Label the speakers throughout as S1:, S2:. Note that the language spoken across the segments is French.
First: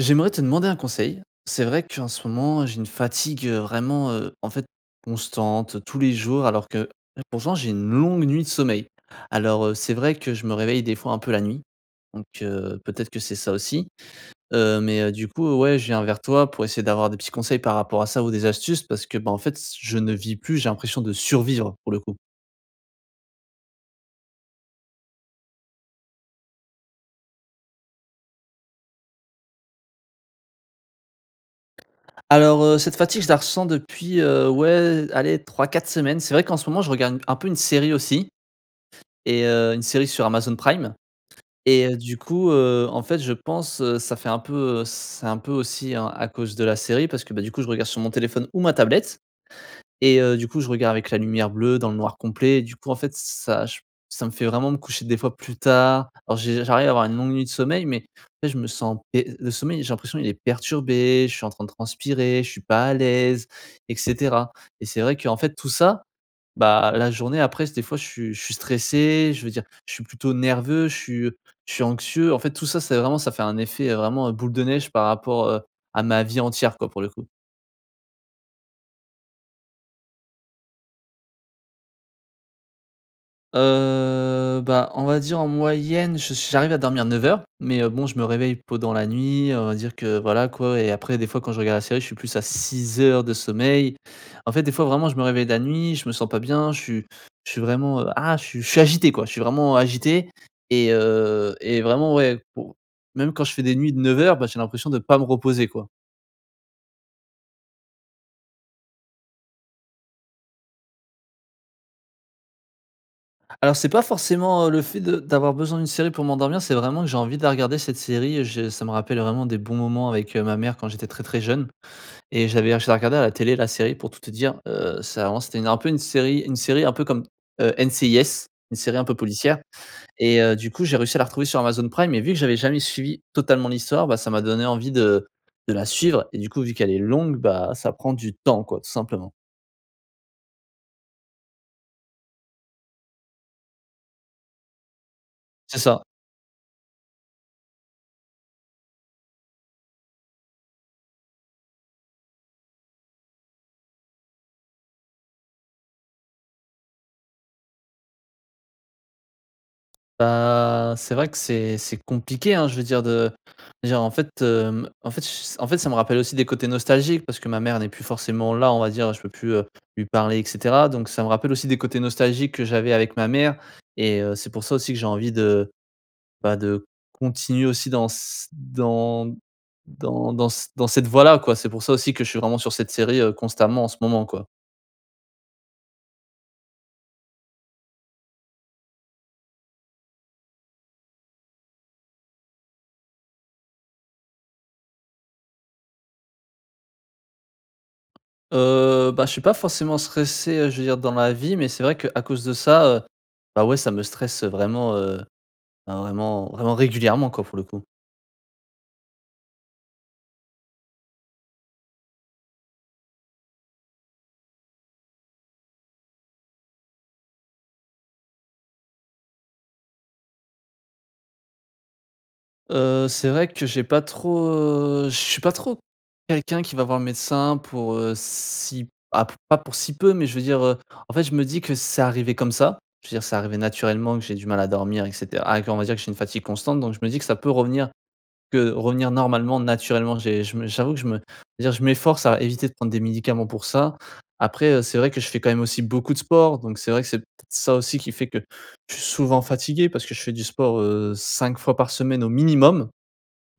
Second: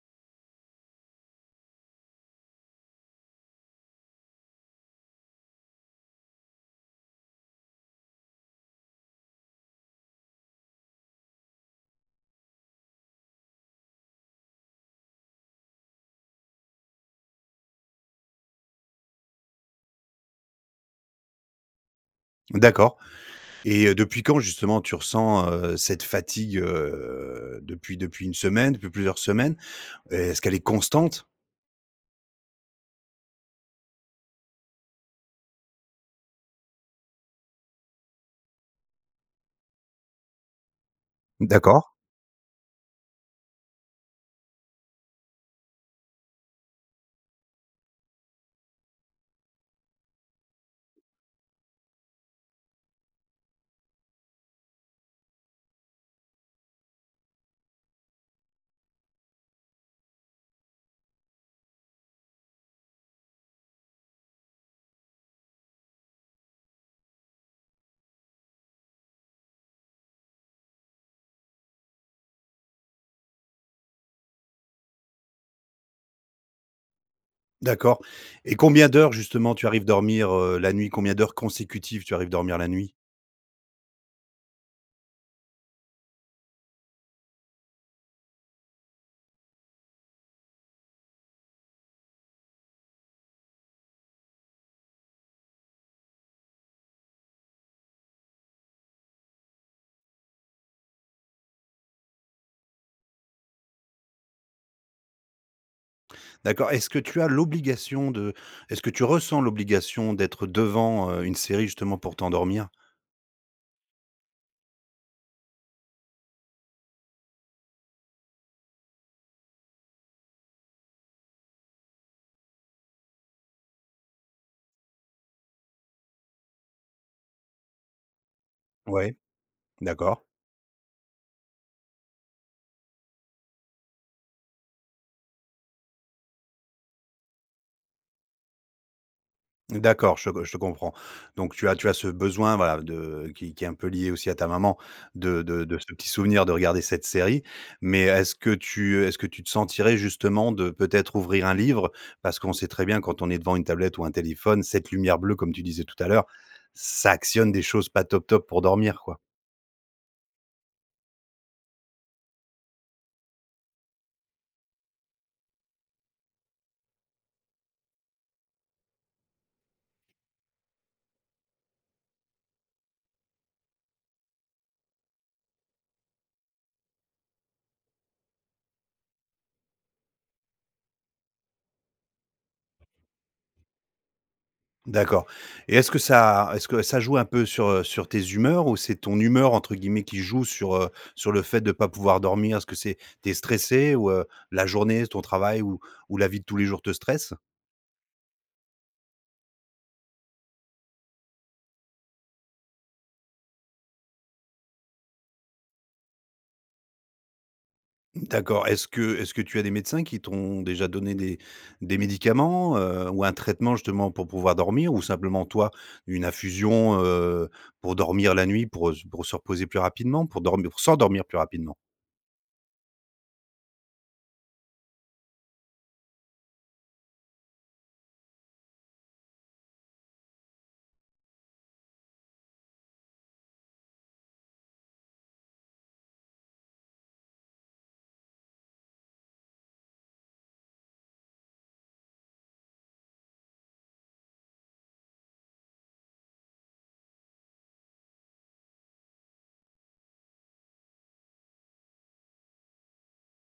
S1: J'aimerais te demander un conseil. C'est vrai qu'en ce moment, j'ai une fatigue, heu, vraiment, heu, en fait, constante tous les jours alors que, pourtant j'ai une longue nuit de sommeil. Alors, heu, c'est vrai que je me réveille des fois, un peu la nuit donc heu, peut-être que c'est ça aussi, heu, mais, heu, du coup ouais, je viens vers toi pour essayer d'avoir des petits conseils par rapport à ça ou des astuces parce que, bah, en fait s je ne vis plus, j'ai l'impression de survivre pour le coup.
S2: D'accord et heu, depuis quand justement tu ressens, heu, cette fatigue, heu, depuis depuis 1 semaine, depuis plusieurs semaines? Est-ce qu'elle est constante?
S1: Alors, heu, cette fatigue je la ressens depuis, heu, ouais allez 3-4 semaines. C'est vrai qu'en ce moment, je regarde un peu une série aussi et heu, une série sur Amazon Prime et
S2: D'accord.
S1: heu, du coup, heu, en fait, je pense, ça fait un peu, heu, c c'est un peu aussi hein, à cause de la série parce que, bah, du coup, je regarde sur mon téléphone ou ma tablette et heu, du coup, je regarde avec la lumière bleue dans le noir complet, du coup, en fait ç ça j ça me fait vraiment me coucher des fois plus tard. Alors j'ai j'arrive à avoir une longue nuit de sommeil mais mais je me sens et le sommeil, j'ai l'impression il est perturbé je suis en train de transpirer. Je suis pas à l'aise et cetera et c'est vrai qu'en fait tout ça, bah, la journée après des fois, je suis je suis stressé. Je veux dire je suis plutôt nerveux, je suis je suis anxieux. En fait tout ça, c'est vraiment ça fait un effet, heu, vraiment boule de neige par rapport, heu, à ma vie entière quoi pour le coup.
S2: D'accord et combien d'heures justement, tu arrives dormir, heu, la nuit? Combien d'heures consécutives, tu arrives dormir la nuit?
S1: Heu, bah, on va dire en moyenne, je suis j'arrive à dormir 9 heures, mais heu, bon je me réveille pendant la nuit, on va dire que, voilà, quoi et après des fois quand je regarde la série, je suis plus à 6 heures de sommeil. En fait, des fois vraiment, je me réveille la nuit, je me sens pas bien, je suis je suis vraiment, heu, ah, je suis je suis agité quoi, je suis vraiment agité et heu, et vraiment ouais, pour même quand je fais des nuits de 9 heures, bah, j'ai l'impression de pas me reposer quoi.
S2: D'accord, est-ce que tu as l'obligation de est-ce que tu ressens l'obligation d'être devant, heu, une série, justement pour t'endormir?
S1: Alors c'est pas forcément, heu, le fait de d'avoir besoin d'une série pour m'endormir. C'est vraiment que j'ai envie de la regarder cette série. Je ça me rappelle vraiment des bons moments avec, heu, ma mère quand j'étais très très jeune et j'avais ah je la regardais à la télé la série pour tout te dire, heu, ça avant, c'était un peu une série une série, un peu comme, heu, NCIS, une série un peu
S2: Ouais.
S1: policière
S2: D'accord.
S1: et heu, du coup, j'ai réussi à la retrouver sur Amazon Prime et vu que j'avais jamais suivi totalement l'histoire, bah, ça m'a donné envie de de la suivre et du coup, vu qu'elle est longue, bah, ça prend du temps quoi tout simplement.
S2: D'accord, je gue je comprends. Donc tu as tu as ce besoin, voilà, de qui qui est un peu lié aussi à ta maman de de de
S1: C'est
S2: ce
S1: ça.
S2: petit souvenir de regarder cette série. Mais est-ce que tu, heu, est-ce que tu te sentirais justement de, peut-être, ouvrir un livre? Parce qu'on sait très bien, quand on est devant une tablette ou un téléphone, cette lumière bleue comme tu disais tout à l'heure, ça actionne des choses pas top, top pour dormir quoi.
S1: Bah c'est vrai que c'est c'est compliqué hein, je veux dire de je veux dire en fait, hem, en fait ch s en fait ça me rappelle aussi des côtés nostalgiques parce que ma mère n'est plus forcément là. On va dire je peux plus, heu, lui parler et cetera. Donc ça me rappelle aussi des côtés nostalgiques que j'avais avec ma mère et heu, c'est pour ça aussi que j'ai envie de bah de continuer aussi dans s dans dans dans s dans cette voie là quoi. C'est pour ça aussi que je suis vraiment sur cette série, heu, constamment en ce moment quoi.
S2: D'accord et est-ce que ça est-ce que ça joue un peu sur, heu, sur tes humeurs ou c'est «ton humeur» entre guillemets, qui joue sur, heu, sur le fait de pas pouvoir dormir? Est-ce que c'est tu es stressé ou, heu, la journée, s ton travail ou ou la vie de tous les jours te stresse?
S1: Heu bah je suis pas forcément stressé, heu, je veux dire dans la vie, mais c'est vrai qu'à cause de ça, heu bah ouais ça me stresse, heu, vraiment, heu, ben vraiment vraiment régulièrement quoi pour le coup.
S2: D'accord, est-ce que est-ce que tu as des médecins qui t'ont déjà donné des des médicaments, heu, ou un traitement justement pour pouvoir dormir? Ou simplement, toi, une infusion, heu, pour dormir la nuit, pour, heu, s pour se reposer plus rapidement, pour dormir, pour s'endormir plus rapidement?
S1: Heu, c'est vrai que j'ai pas trop, heu je suis pas trop quelqu'un qui va voir le médecin pour, heu, si, ah p pas pour si peu, mais je veux dire, heu, en fait, je me dis que c'est arrivé comme ça. Je veux dire, c'est arrivé naturellement que j'ait du mal à dormir et cetera, ah, qu'on va dire, que j'ai une fatigue constante, donc je me dis que ça peut revenir, que revenir normalement, naturellement. J'ai je me j'avoue que je me je veux dire, je m'efforce à éviter de prendre des médicaments pour ça. Après, heu, c'est vrai que je fais quand même aussi beaucoup de sport, donc c'est vrai que, c'est peut-être ça aussi qui fait que je suis souvent fatigué, parce que je fais du sport, heu, 5 fois par semaine au minimum,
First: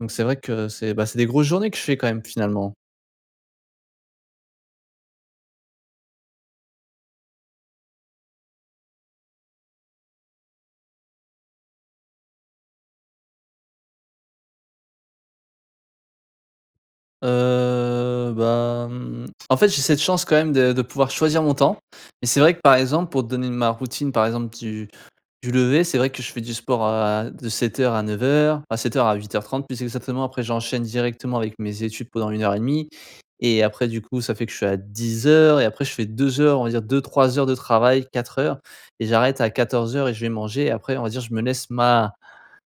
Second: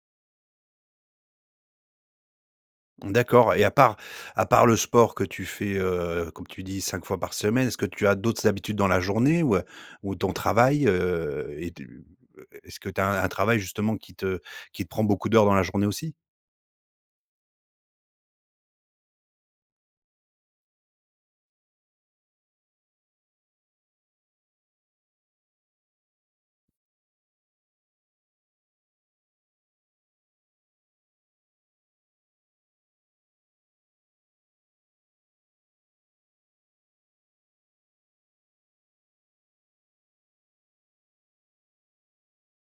S1: donc c'est vrai que c'est, bah, c'est des grosses journées que je fais quand même, finalement.
S2: D'accord, et à part à part le sport que tu fais, heu, comme tu dis, 5 fois par semaine, est-ce que tu as d'autres habitudes dans la journée ou heu, ou ton travail? Heu, et de et et est-ce que tu as un travail, justement, qui te qui te prend beaucoup d'heures dans la journée, aussi?
S1: Heu, bah, mmh, en fait, j'ai cette chance, quand même, de de pouvoir choisir mon temps, mais c'est vrai que, par exemple, pour te donner n ma routine, par exemple, du du lever, c'est vrai que je fais du sport à de 7:00 à 9:00, ah 7:00 à 8:30, plus exactement. Après, j'enchaîne directement avec mes études pendant 1 heure et demie et après, du coup, ça fait que je suis à 10:00 et après je fais 2 heures, on va dire 2-3 heures de travail, 4 heures et j'arrête à 14:00 et je vais manger. Après, on va dire, je me laisse ma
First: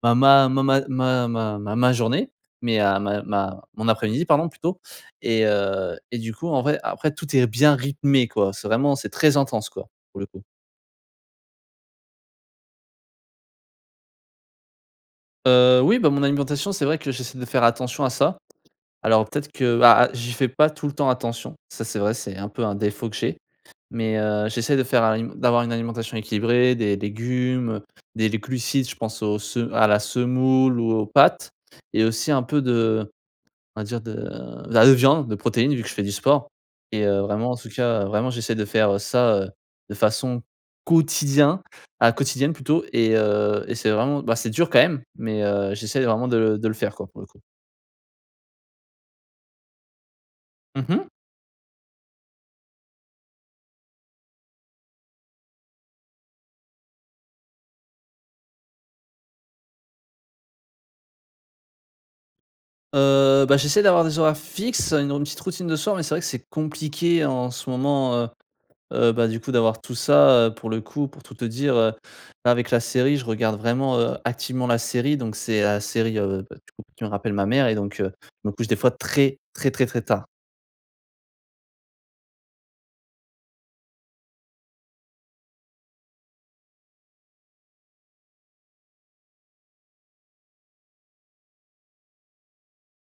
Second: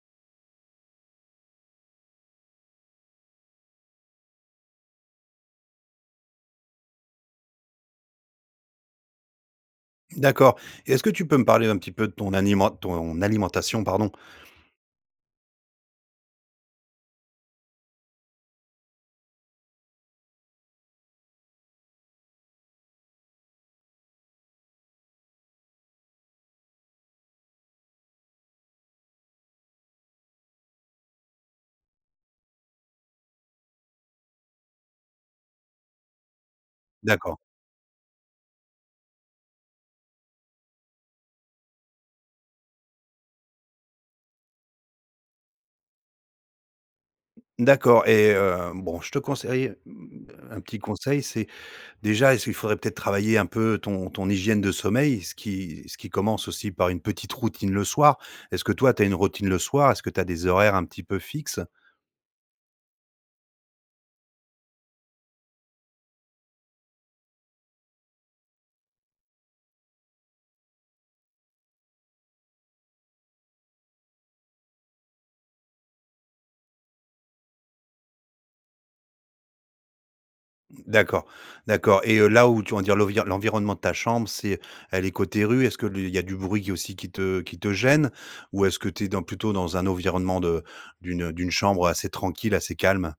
S1: ma ma ma ma ma ma ma journée mais à ma ma ma mon après-midi, pardon, plutôt et heu, et du coup, en vrai, après, tout est bien rythmé, quoi. C'est vraiment c'est très intense, quoi, pour le coup.
S2: D'accord, et est-ce que tu peux me parler un petit peu de ton animen ton alimentation, pardon?
S1: Heu, oui, bah, mon alimentation, c'est vrai que j'essaie de faire attention à ça. Alors, peut-être que, bah, ah j'y fais pas tout le temps attention, ça, c'est vrai, c'est un peu un défaut que j'ai. Mais heu, j'essaie de faire à une d'avoir une alimentation équilibrée, des légumes, heu, des les glucides, je pense aux se à la semoule ou aux pâtes, et aussi un peu de on va dire de de la viande, des protéines, vu que je fais du sport et heu,
S2: D'accord.
S1: vraiment en tout cas vraiment, j'essaie de faire, heu, ça, heu, de façon quotidien ah quotidienne, plutôt, et heu, et c'est vraiment, bah, c'est dur, quand même, mais heu, j'essaie vraiment de le de le faire, quoi, pour le coup.
S2: D'accord et heu, bon, je te conseille, heu, mmh un petit
S1: Mmh mh.
S2: conseil, c'est déjà, est-ce qu'il faudrait peut-être travailler un peu ton ton hygiène de sommeil, ce qui ce qui commence aussi par une petite routine le soir? Est-ce que toi, tu as une routine le soir? Est-ce que tu as des horaires un petit peu fixes?
S1: Heu, bah, j'essaie d'avoir des horaires fixes, heu, une rout une petite routine le soir, mais c'est vrai que c'est compliqué en ce moment. Heu heu, bah, du coup, d'avoir tout ça, heu, pour le coup. Pour tout te dire, heu, avec la série, je regarde vraiment, heu, activement la série, donc c'est la série, heu, bah, du coup, qui me rappelle ma mère et donc heu, donc je me couche des fois très, très, très, très tard.
S2: D'accord, d'accord et heu, là où tu on va dire l'envir l'environnement de ta chambre, c'est elle est côté rue? Est-ce li qu'il y a du bruit, qui aussi, qui te qui te gêne? Ou est-ce que tu es dans plutôt dans un environnement de d'une, heu, d'une chambre assez tranquille, assez calme?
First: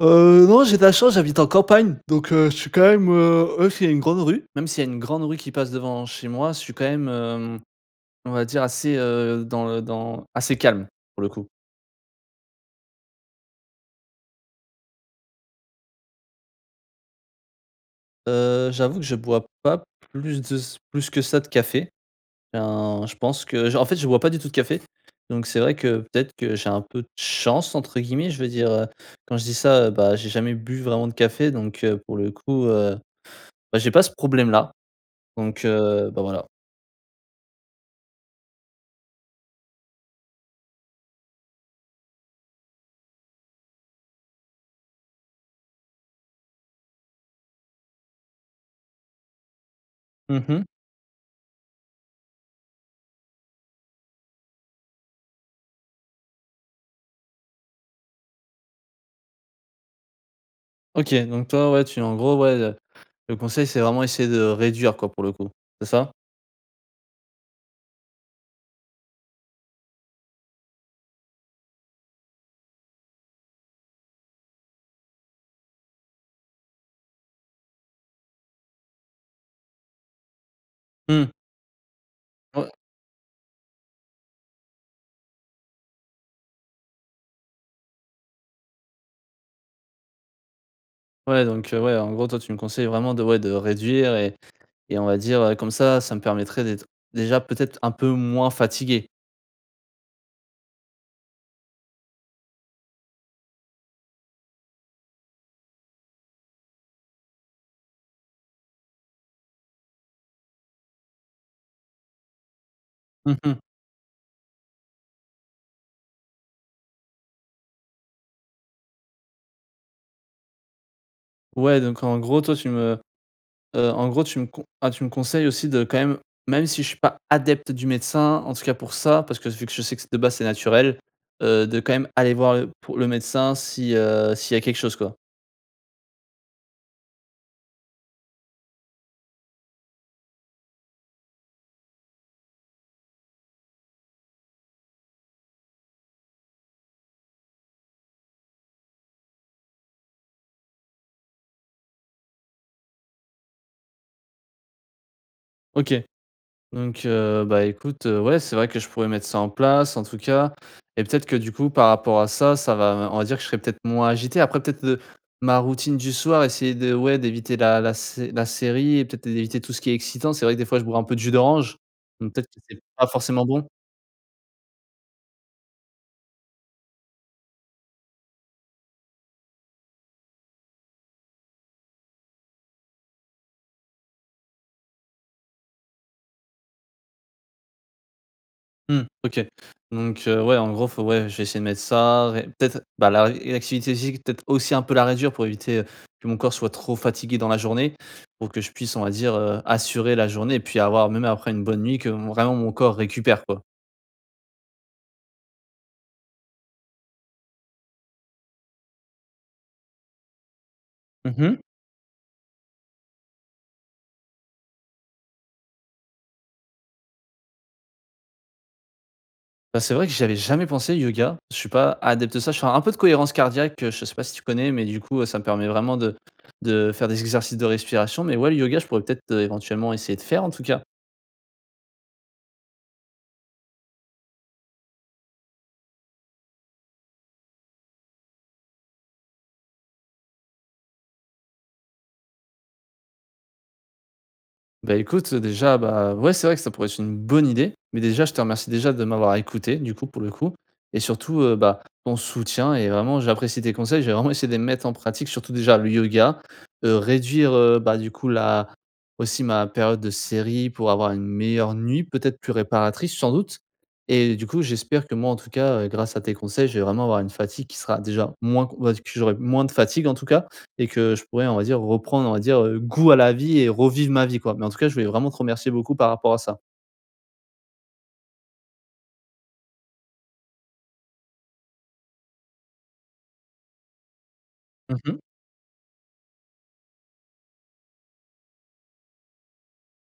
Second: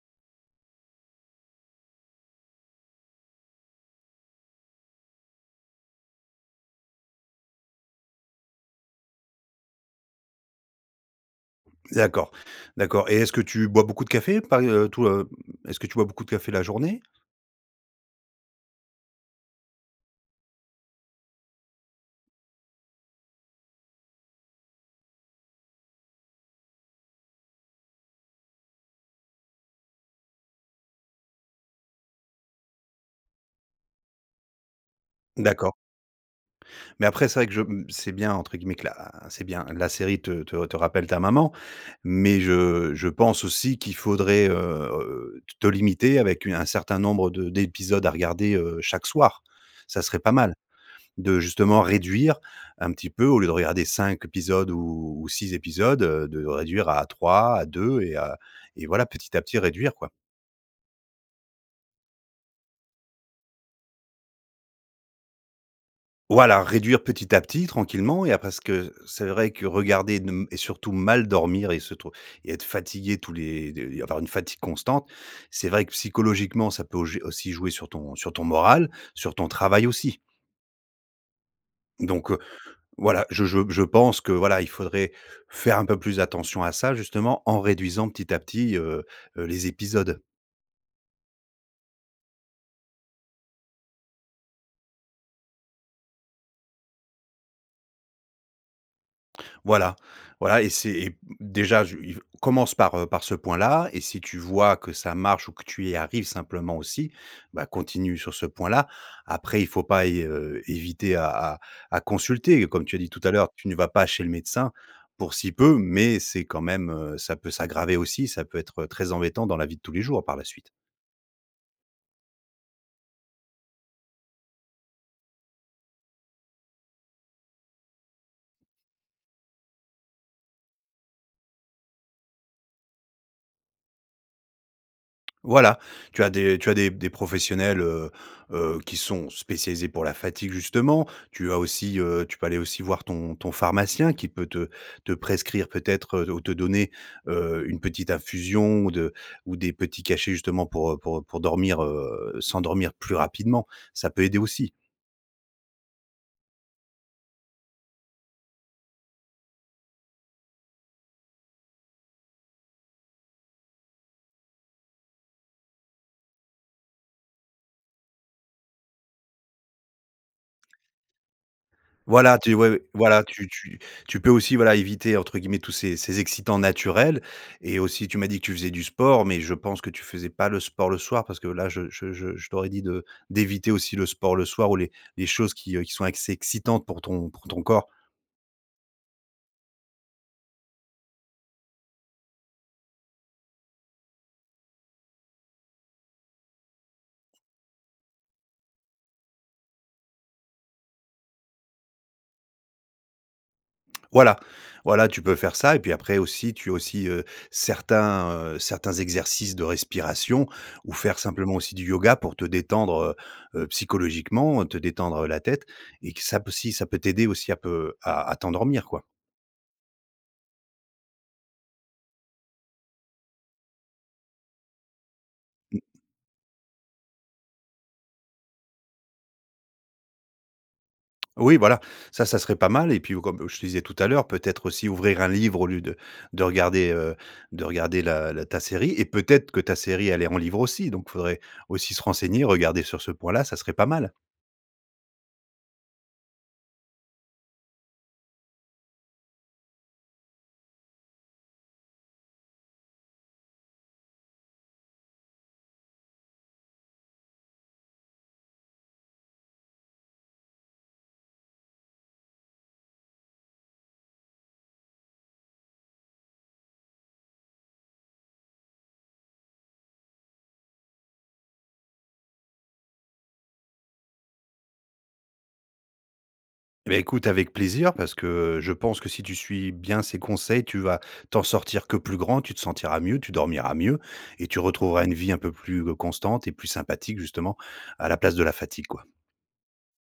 S1: Heu, non, j'ai de la chance, j'habite en campagne, donc heu, je suis quand même, heu, ouais, c'est une grande rue. Même s'il y a une grande rue qui passe devant chez moi, je suis quand même, hem, on va dire assez, heu, dans le dans assez calme, pour le coup.
S2: D'accord, d'accord, et est-ce que tu bois beaucoup de café? Pas, heu, tout, heu, mmh. Est-ce que tu bois beaucoup de café, la journée?
S1: Heu, j'avoue que je bois pas plus de s plus que ça de café. Ben, je pense que j en fait, je bois pas du tout de café, donc c'est vrai que, peut-être que j'ai un peu de chance, entre guillemets. Je veux dire, heu, quand je dis ça, heu, bah, j'ai jamais bu vraiment de café, donc heu, pour le coup, heu, bah, j'ai pas ce problème-là, donc
S2: D'accord.
S1: heu, bah, voilà.
S2: Mais après, c'est vrai que je mmh, c'est bien, entre guillemets, que, là, c'est bien, la série te te te rappelle ta maman, mais je je pense aussi qu'il faudrait, heu, te limiter avec, heu, un certain nombre de d'épisodes à regarder, heu, chaque soir. Ça serait pas
S1: Mmh
S2: mal.
S1: mh.
S2: De justement, réduire un petit peu, au lieu de regarder 5 épisodes ou 6 épisodes, heu, de réduire à 3, à 2 et à et voilà, petit à petit, réduire, quoi.
S1: OK, donc toi, ouais, tu es en gros ouais, heu, le conseil, c'est vraiment essayer de réduire, quoi, pour le coup, c'est ça?
S2: Voilà, réduire petit à petit, tranquillement et après, ce que c'est vrai que regarder de m et surtout mal dormir et se trouv et être fatigué tous les de et avoir une fatigue constante, c'est vrai que psychologiquement, ça peut jo aussi jouer sur ton sur ton moral, sur ton travail aussi.
S1: Mmh.
S2: Donc, heu,
S1: Ouais.
S2: voilà, je je je pense que, voilà, il faudrait faire un peu plus attention à ça, justement en réduisant petit à petit, heu heu, les épisodes.
S1: Ouais, donc, heu, ouais, en gros, toi, tu me conseilles vraiment de ouais, de réduire et et on va dire, heu comme ça, ça me permettrait d'être déjà peut-être un peu moins fatigué?
S2: Voilà, voilà et c'est et m déjà, je iv commence par, heu, par ce point-là et si tu vois que ça marche ou que tu y arrives simplement aussi bah continue sur ce point-là. Après, il faut pas y heu, éviter à à à consulter. Comme tu as dit tout à
S1: Mh
S2: l'heure,
S1: mh.
S2: tu ne vas pas chez le médecin pour si peu, mais c'est quand même, heu, ça peut s'aggraver aussi, ça peut être très embêtant dans la vie de tous les jours par la suite.
S1: Ouais, donc en gros, toi, tu me heu, en gros, tu me con ah, tu me conseilles aussi, de quand même même si je suis pas adepte du médecin, en tout cas pour ça, parce que s vu que je sais que s de base, c'est naturel, heu, de quand même aller voir le pour le médecin si, heu s'il y a quelque chose, quoi?
S2: Voilà, tu as des tu as des p des professionnels, heu heu, qui sont spécialisés pour la fatigue justement. Tu as aussi, heu tu peux aller aussi voir ton ton pharmacien qui peut te te prescrire, peut-être, heu ou te donner, heu, une petite infusion ou de ou des petits cachets, justement, pour, heu pour, heu pour dormir, heu, s'endormir plus rapidement. Ça peut aider aussi.
S1: OK donc heu, bah, écoute, heu, ouais, c'est vrai que je pourrais mettre ça en place, en tout cas et peut-être que du coup, par rapport à ça, ça va me on va dire, que je serai peut-être moins agité. Après, peut-être, heu, ma routine du soir, essayer de ouais, d'éviter la la sé la série et peut-être, é éviter tout ce qui est excitant. C'est vrai que des fois, je bois un peu de jus d'orange, donc
S2: Voilà,
S1: peut-être
S2: tu
S1: que c'est
S2: ouais,
S1: pas
S2: voilà,
S1: forcément
S2: tu
S1: bon.
S2: tu tu peux aussi, voilà, «éviter» entre guillemets tous ces ces excitants naturels et aussi, tu m'as dit que tu faisais du sport, mais je pense que tu faisais pas le sport le soir parce que, là, je je je je t'aurais dit de d'éviter aussi le sport le soir ou les les choses qui, heu, qui sont excès excitantes pour ton pour ton corps.
S1: Mmh. OK donc heu, ouais, en gros, faut ouais, je vais essayer de mettre ça ré peut-être, bah, laré une activité physique, peut-être aussi, un peu la réduire pour éviter, heu, que mon corps soit trop fatigué dans la journée, pour que je puisse, on va dire, heu, assurer la journée, puis, avoir même après une bonne nuit que m vraiment mon corps récupère, quoi.
S2: Voilà, voilà. Tu peux faire ça et puis, après, aussi, tu as aussi, heu, certains, heu certains exercices de respiration ou faire
S1: Mmh
S2: simplement
S1: mh.
S2: aussi du yoga pour te détendre, heu heu, psychologiquement, heu, te détendre, heu, la tête et que ça p aussi ça peut t'aider aussi à peu à à t'endormir, quoi.
S1: Bah, c'est vrai que j'avais jamais pensé yoga, je suis pas adepte de ça. Je fais un peu de cohérence cardiaque, heu, je sais pas si tu connais, mais du coup, heu, ça me permet
S2: Mmh.
S1: vraiment de de faire des exercices de respiration, mais ouais, le yoga, je pourrais peut-être, heu, éventuellement, essayer de faire, en tout cas.
S2: Oui, voilà, ça, ça serait pas mal et puis, oh, comme, heu, je te disais tout à l'heure, peut-être aussi, ouvrir un livre au lieu de de regarder, heu de regarder la la ta série et peut-être que ta série, elle est en livre aussi, donc faudrait aussi se renseigner, regarder sur ce point-là, ça serait pas mal.
S1: Bah, écoute, heu, déjà, bah, ouais, c'est vrai que ça pourrait être une bonne idée, mais déjà, je te remercie déjà de m'avoir écouté, du coup pour le coup et surtout, heu, bah, ton soutien et vraiment j'apprécie tes conseils. Je vais vraiment essayer de les mettre en pratique surtout déjà le yoga, heu, réduire, heu, bah, du coup, là aussi, ma période de série pour avoir une meilleure nuit, peut-être, plus réparatrice, sans doute et heu, du coup, j'espère que moi, en tout, cas, heu, grâce à tes conseils, je vais vraiment avoir une fatigue qui sera déjà moins, q on va dire, que j'aurai moins de fatigue, en tout cas et que je pourrais, on va dire, reprendre, on va dire, heu, goût à la vie et revivre ma vie, quoi, mais en tout cas, je voulais vraiment te remercier beaucoup par rapport à ça.
S2: Et beh, écoute, avec plaisir parce que je pense que, si tu suis bien ces conseils, tu vas t'en sortir que plus grand. Tu te sentiras mieux. Tu dormiras mieux et tu
S1: Mmh
S2: retrouveras une
S1: mh.
S2: vie un peu plus g constante et plus sympathique justement à la place de la fatigue, quoi.